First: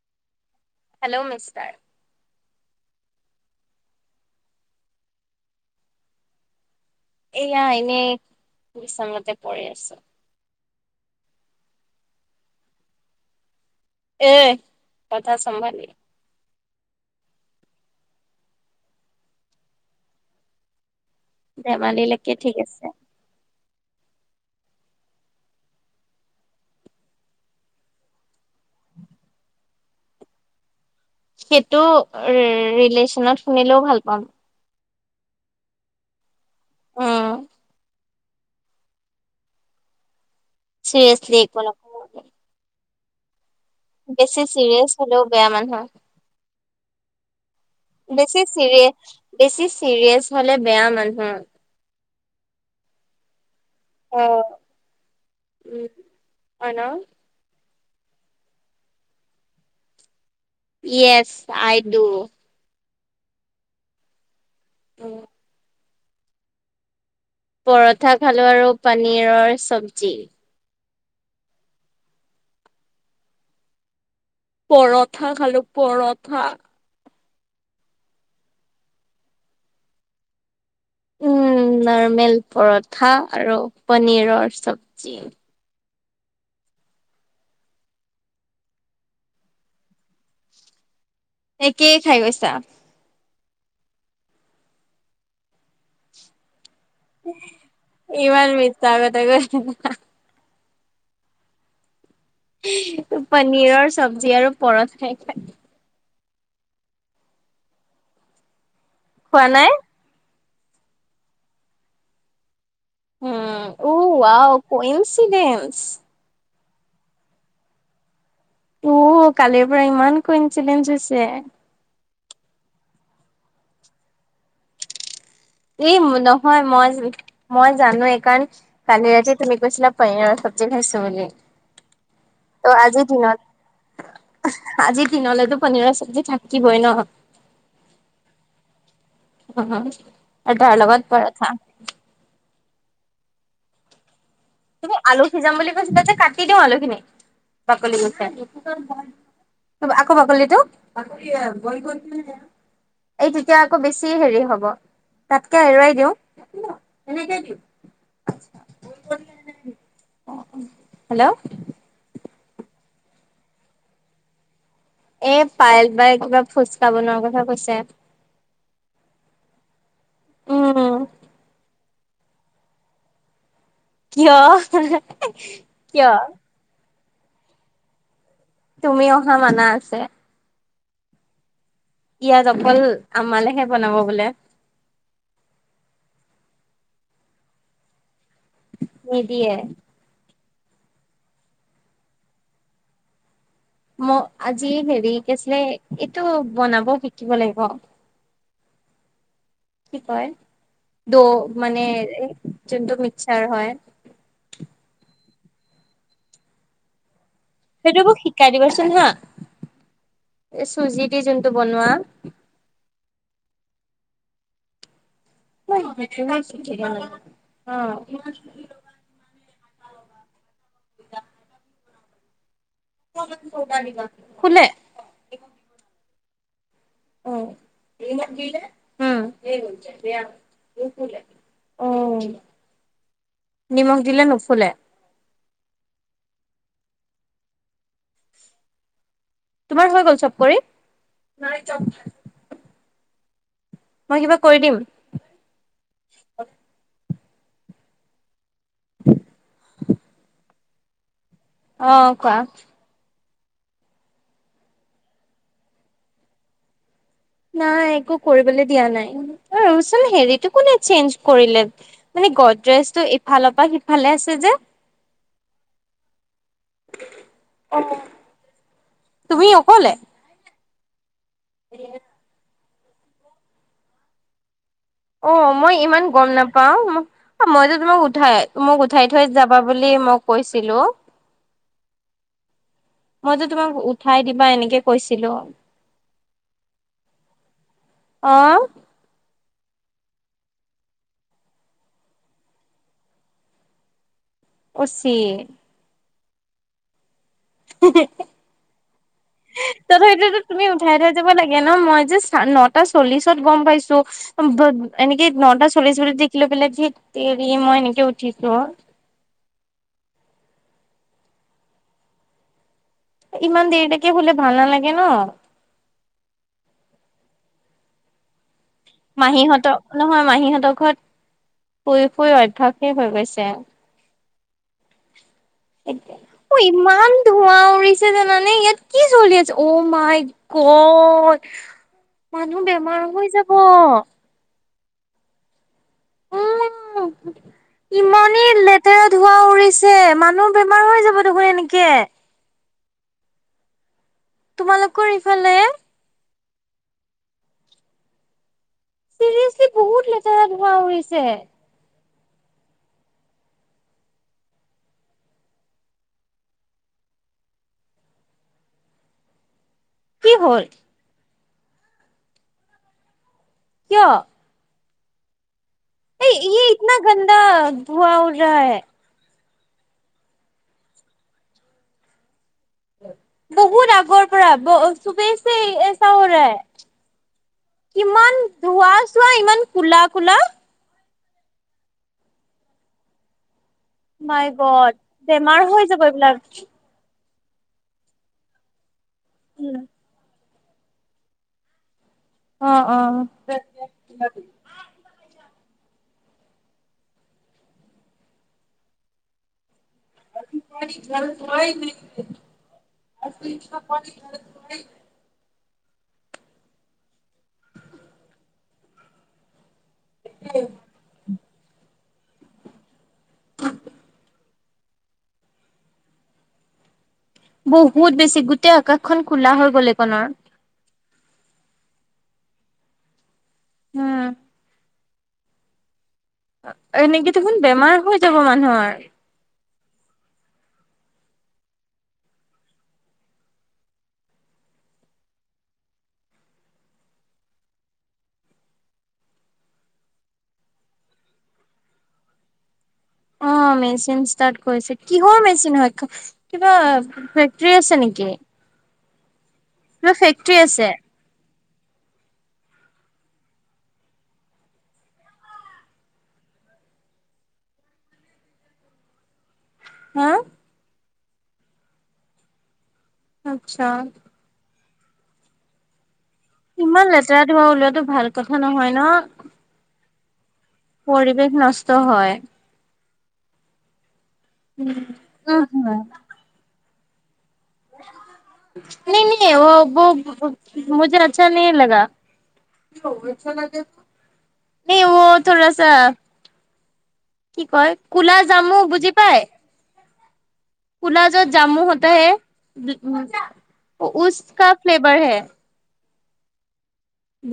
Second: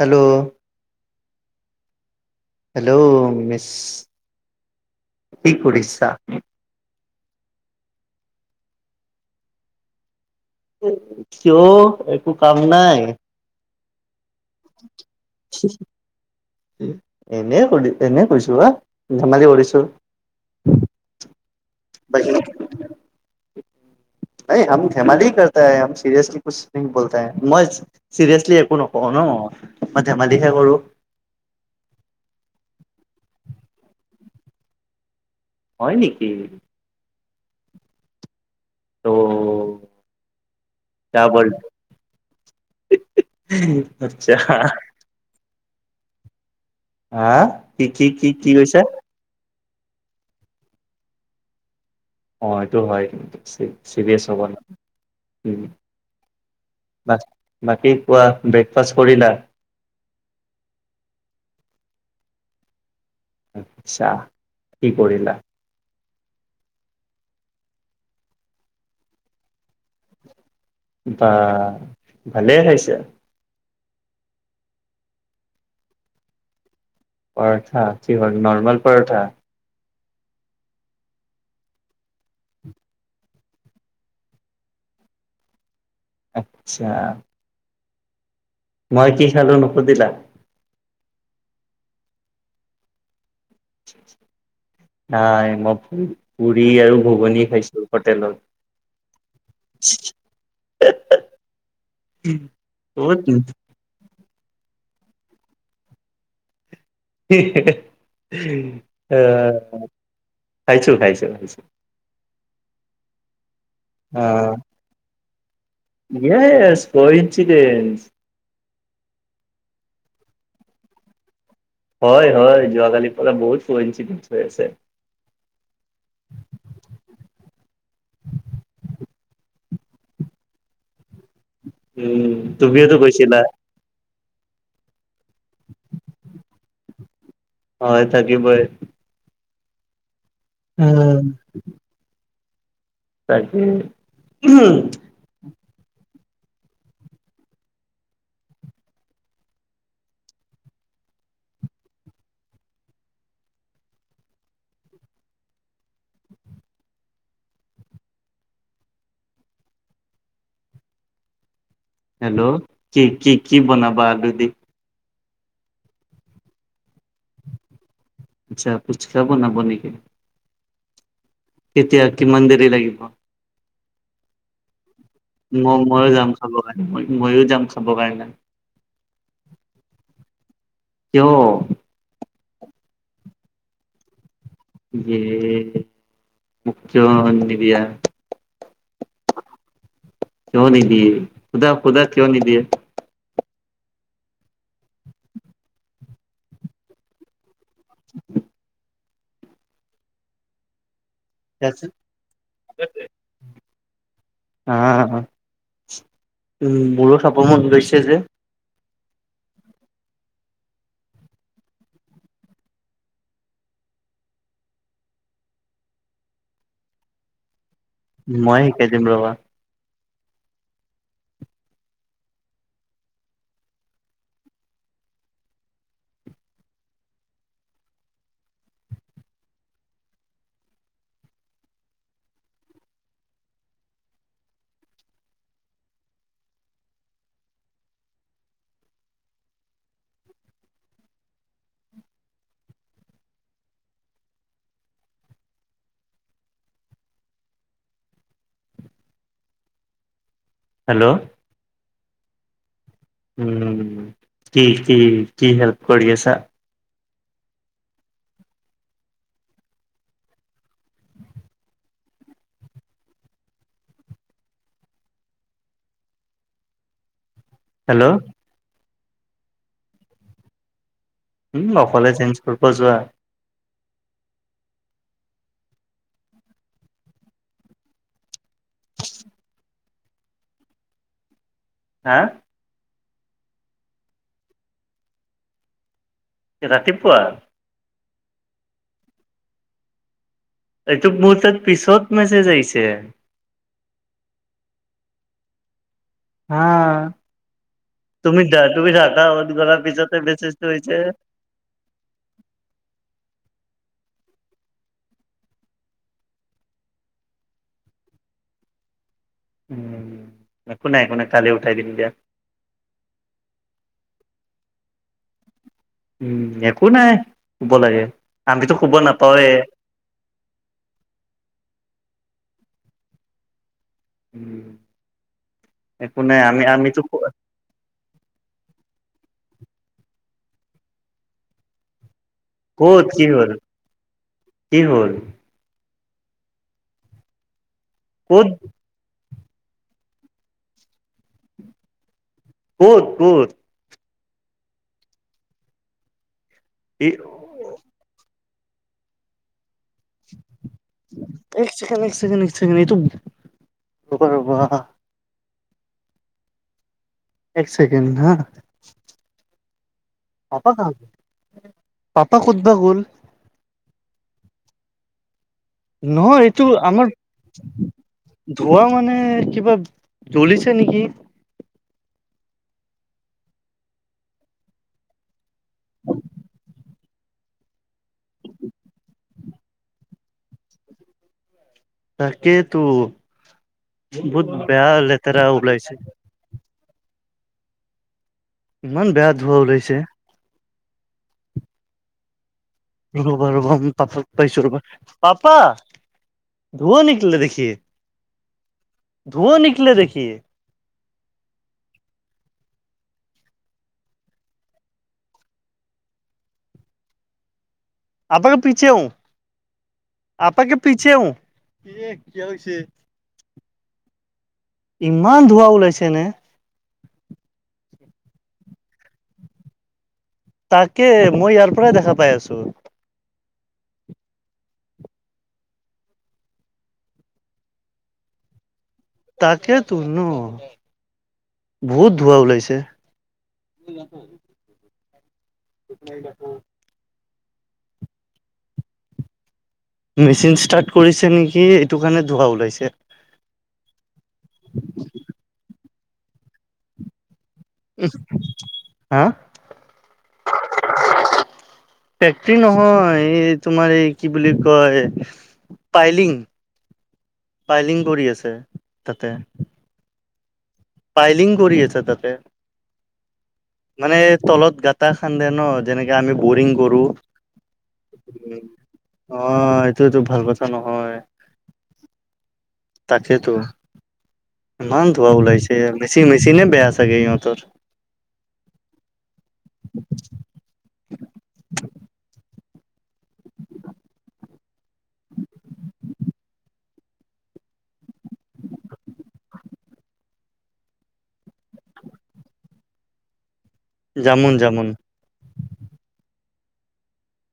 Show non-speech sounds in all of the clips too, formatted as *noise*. Hello? Hello mister. Hello miss, কি কৰিছা? এয়া এনেই বিচনাতে পৰি আছো। কিয় একো কাম নাই? *inaudible* এ কথা চম্ভালি এনে কৰি এনে কৰিছো হ ধেমালি কৰিছো। *inaudible* ধেমালিলৈকে ঠিক আছে। হাই হাম ধেমালি কাৰতা হে হাম চিৰিয়াছলি কুছ নাহি বলতা হে, মই চিৰিয়াচলি একো নকওঁ ন, মই ধেমালিহে কৰো। সেইটো ৰি ৰিলেচনত শুনিলেও ভাল পাম। হয় নেকি? উম অ দ্যা চিৰিয়াছলি বল একো নকওঁ *unintelligible* বেছি চিৰিয়াছ হলেও বেয়া মানুহ। হা কি কি কি বেছি কি কৈছা? চিৰিয়াছ বেছি চিৰিয়াছ হলে বেয়া মানূহ। অঁ সেইটো হয় কিন্তু ছি অ ছিৰিয়াছ হ'ব ন, উম। অ ন। বাকী কোৱা ব্ৰেকফাষ্ট কৰিলা? Yes I do. আচ্ছা, কি কৰিলা? পৰঠা খালো আৰু পানীৰৰ চৱজি। বা ভালেই খাইছে। পৰঠা খালো পৰঠা। পৰঠা কি হয়' নৰ্মেল পৰঠা? উম', নাৰৰ্মেল পৰঠা আৰু পনীৰৰ চবজি। আচ্ছা',। মই কি খালো নুসুধিলা? একেই কি খাই গৈছা? নাই মই পুৰি আৰু ঘুগুনী খাইছো ইমান মিছা কথা কৈ হোটেলত পনীৰৰ চব্জি আৰু পৰঠ খাই খোৱা আহ', নাই খাইছোঁ খাইছোঁ। উম', উৱ গো এনছদেন। এছ গো এনছদেন। অ', কালিৰ পৰা ইমান গোইনঞ্চিডেজ হৈছে। হয়', হয়', যোৱাকালিৰ পৰা বহুত গোইনঞ্চিডেজ হৈ আছে। এই নহয় মই। মই জানো এই কাৰণ, কালি ৰাতি তুমি কৈছিলা পনিৰেৰ চব্জি খাইছো বুলি। উম ত' তুমিওতো আজিৰ কৈছিলা দিনত আজিৰ দিনলেতো পনীৰৰ চব্জি থাকিবই ন'। হয়', থাকিবই। উম', আৰু তাৰ লগত পৰঠা। তাকেই। তুমি আলু সিজাম বুলি কৈছিলা যে কাটি দিওঁ, আলু খিনি বাকলি গুচাই। ত' আকৌ বাকলি টো এই তেতিয়া আকৌ বেছি হেৰি হ'ব, তাতকে এৰুৱাই দিওঁ। হেল্ল' হেল্ল' কি- কি- কি বনাবা আলু দি? এ' পাইল বাই কিবা ফোচকা বনোৱাৰ কথা কৈছে। আচ্ছা ফোচকা বনাব নেকি? উম',। কেতিয়া কিমান দেৰি লাগিব। কিয়? ম'- ময়ো কিয় যাম খাবৰ কাৰণে, ময়ো যাম খাবৰ কাৰণে। তুমি অহা মানা আছে। কিয়? ইয়াত অকল আমালেহে বনাব বোলে। এই মোক কিয় নিদিয়া? নিদিয়ে। কিয় নিদিয়ে, খুদা খুদা কিয় নিদিয়ে? মই আজি হেৰি কৈছিলে এইটো বনাব শিকিব লাগিব। উ কি কয়, দৌ মানে যোনটো মিক্সাৰ হয়। আহ' উম' মোৰো খাব মন সেইটো গৈছে মোক যে। শিকাই দিব চোন হা, এই চুজি দি যোনটো বনোৱা। অ',। মই শিকাই দিম ৰ'বা। *unintelligible* শুলে উম সি মোক দিলে উম তেতিয়া নোশুলে অ নিমখ দিলে নুফুলে তোমাৰ হৈ গ'ল চব কৰি মই কিবা কৰি দিম *unintelligible* হেল্ল' অ কোৱা উম কি কি কি হেল্প কৰি আছা? নাই একো কৰিবলে দিয়া নাই ৰ চোন হেৰিটো কোনে চেঞ্জ কৰিলে মানে গডৰেজটো ইফালৰ পৰা সিফালে আছে যে হেল্ল' তুমি অকলে? উম অকলে চেঞ্জ কৰিব যোৱা অ মই ইমান গম নাপাওঁ ম অ মইতো তোমাক উঠাই মোক উঠাই থৈ যাবা বুলি মই কৈছিলোঁ হা মইযে তোমাক উঠাই দিবা এনেকে কৈছিলোঁ ৰাতিপুৱা? অ এইটো মোৰ তাত পিছত মেছেজ আহিছে অ চে আ অন কৰাৰ পিছতে তথাপিতো মেছেজটো তুমি হৈছে উঠাই থৈ যাব লাগে ন মই জাচ নটা চল্লিশত গম পাইছো এনেকে নটা চল্লিশ মিনিট দেখিলৈ পেলাই ধেত তেৰি মই এনেকে উঠিছো উম একো নাই একো নাই কালি উঠাই দিম দিয়া ইমান দেৰিলৈকে শুলে ভাল নালাগে ন উম একো নাই শুব লাগে আমিটো শুব না মাহীহঁতৰ নহয় মাহীহঁতৰ ঘৰত ফুৰি ফুৰি অভ্যাসেই হৈ গৈছে উম এতিয়া অ ইমান ধোঁৱা উৰিছ ছে জানানে ইয়াত কি জলি আছে অ মাই গড মানুহ বেমাৰ ক'ত কি হৈ হ'ল যাব কি হ'ল? ক'ত ইমানেই লেত তেৰা ধোঁৱা উৰিছে মানুহ বেমাৰ হৈ যাব দেখোন এনেকে ক'ত ক'ত তোমালোকৰ ইফালে এই চিৰিয়াচলি বহুত লেতেৰা ধোৱা উৰিছে এক ছেকেণ্ড এক ছেকেণ্ড এক ছেকেণ্ড এইটো ৰ'বা ৰ'বা এক ছেকেণ্ড হা কি হ'ল পাপা কা ক'তবা গ'ল। কিয়? এই নহয় ই এইটো ইতনা আমাৰ ধোৱা উৰ ৰাহা হে। ধোঁৱা মানে কিবা জ্বলিছে নেকি? বহুত আগৰ পৰা, চুবহছে এইচা হো' ৰাহাহে। কিমান ধোঁৱা চোৱা ইমান কো'লা কোলা। তাকেতো বহুত বেয়া লেতেৰা ওলাইছে। লাকচ। ইমান বেয়া ধোঁৱা ওলাইছে। অ' অ' ৰ'বা ৰ'বা পাপ পাইছো ৰ'বা পাপা ধুুৱা নিকলা দেখিয়ে। ধুঁৱা নিকলে দেখিয়ে। গলত হয় ন আ গ। আপকা পিছে হু আপকা পিছেহু। ছে হু। ইমান ধোঁৱা ওলাইছেনে? বহুত বেছি গোটেই আকাশখন কোলা হৈ গ'ল এইকণৰ। তাকে মই ইয়াৰ পৰাই দেখা পাই আছো। উম। এনেকে দেখোন বেমাৰ হৈ যাব মানুহৰ। তাকেইতো ন বহুত ধোঁৱা ওলাইছে। ঠিক আছে। *unintelligible* মেচিন ষ্টাৰ্ট কৰিছে নেকি এইটো কাৰণে ধোঁৱা ওলাইছে। অ' মেচিন ষ্টাৰ্ট কৰিছে। কিহৰ মেচি হয়? কিবা আছে ওহ হা। তোমা ফেক্টৰী আছে। ফেক্টী নহয় এই তোমাৰ এই কি বুলি কয় পাইলিং পাইলিং কৰি আছে তাতে। হা। পাইলিং কৰি আছে তাতে, আচ্ছা। মানে তলত গাটা খান্দে ন। যেনেকে আমি বৰিং কৰো, ইমান লেতেৰা ধোৱা ওলোৱাটো ভাল কথা নহয় ন অ' এইটোটো ভাল কথা। নহয় পৰিৱেশ নষ্ট হয়। তাকেতো ইমান ধোঁৱা ওলাইছে, মেচিনে মেচিনে বেয়া চাগে ইহঁতৰ। নেই নেই অ' মুঝে আচ্ছা নেহি লাগা। নেহি অ' থোৰাচা কি কয় কোলা জামু বুজি পাই? কোলা য' জামু হ'তা হে জামুন উচকা জামুন ফ্লেভাৰ হে।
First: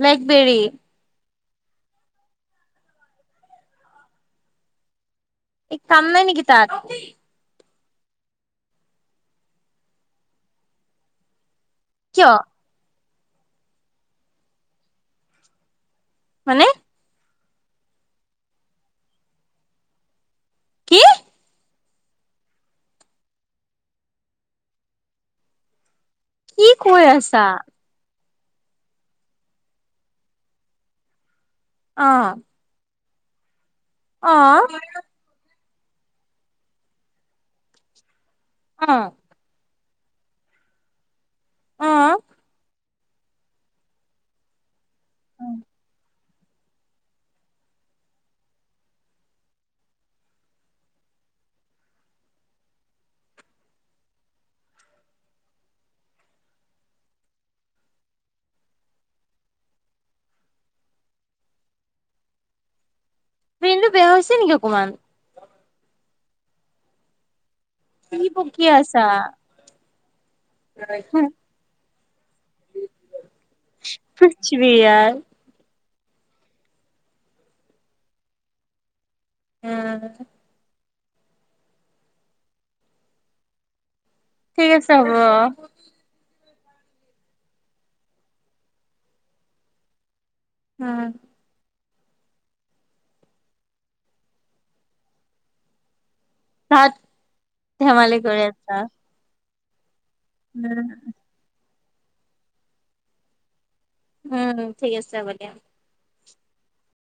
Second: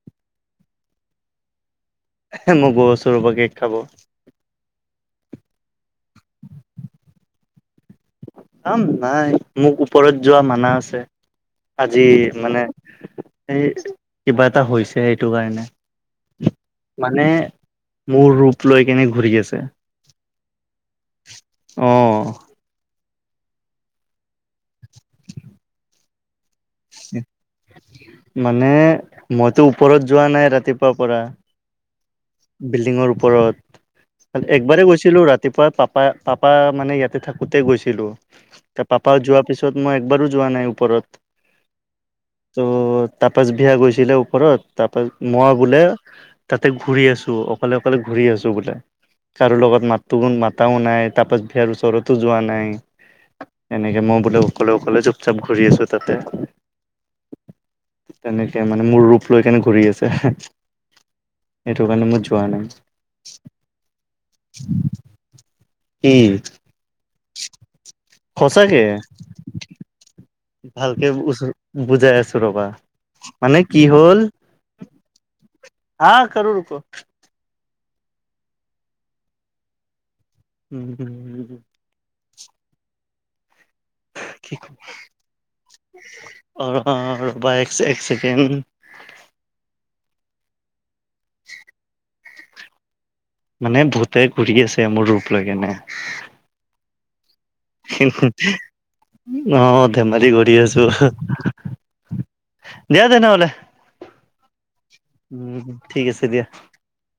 ব্লেকবেৰী। মই গৈইছো ৰবা পৰা কেক খাব। এই কাম নাই নেকি তাত? কাম নাই, মোক ওপৰত যোৱা মানা আছে। আজি কিয় মানে এই কিবা এটা হৈছে সেইটো কাৰণে। মানে? মানে মোৰ ৰূপ লৈ কিনে ঘূৰি আছে। কি? অ'। কি কৈ আছা? মানে মইতো ওপৰত যোৱা নাই ৰাতিপুৱাৰ পৰা। অঁ। বিল্ডিঙৰ ওপৰত, একবাৰে গৈছিলো ৰাতিপুৱা পাপ- পা পাপা মানে ইয়াতে থাকোতে গৈছিলো। অ তা পাপা যোৱা- পিছত মই একবাৰো যোৱা নাই ওপৰত। অঁ। ত' তপাচ বিহা গৈছিলে ওপৰত, তপাছ মই বোলে- তাতে ঘূৰি আছো অকলে অকলে ঘূৰি আছো বোলে। কাৰো লগত মাতো মাতাও নাই তপাছ বিহাৰ ওচৰতো যোৱা নাই। এনেকে মই বোলে অকলে অকলে চুপ চাপ ঘূৰি আছো তাতে। তেনেকে মানে মোৰ ৰূপ লৈ কেনে ঘূৰি আছে এহে। এইটো কাৰনে মই যোৱা নাই। ব্ৰেইনটো বেয়া হৈছে নেকি অকমান? কি? কি বকী সঁচাকে আছা? ভালকে ওচৰ বুজাই আছো ৰবা। মানে কি হ'ল? চিৰিয়া- হা কৰো ৰোকৌ। উম। উম উম। ঠিক আছে হ'ব। অঁ অঁ ৰবা এক চেকেণ্ড। আ *unintelligible* মানে ভূতে ঘূৰি আছে মোৰ ৰূপ লৈ কেনে। তাত- হমহ, অ ধেমালি কৰি উম আছো। আহ দিয়া তেনেহলে। উম ঠিক আছে হ'ব দিয়া। উম ঠিক আছে দিয়া।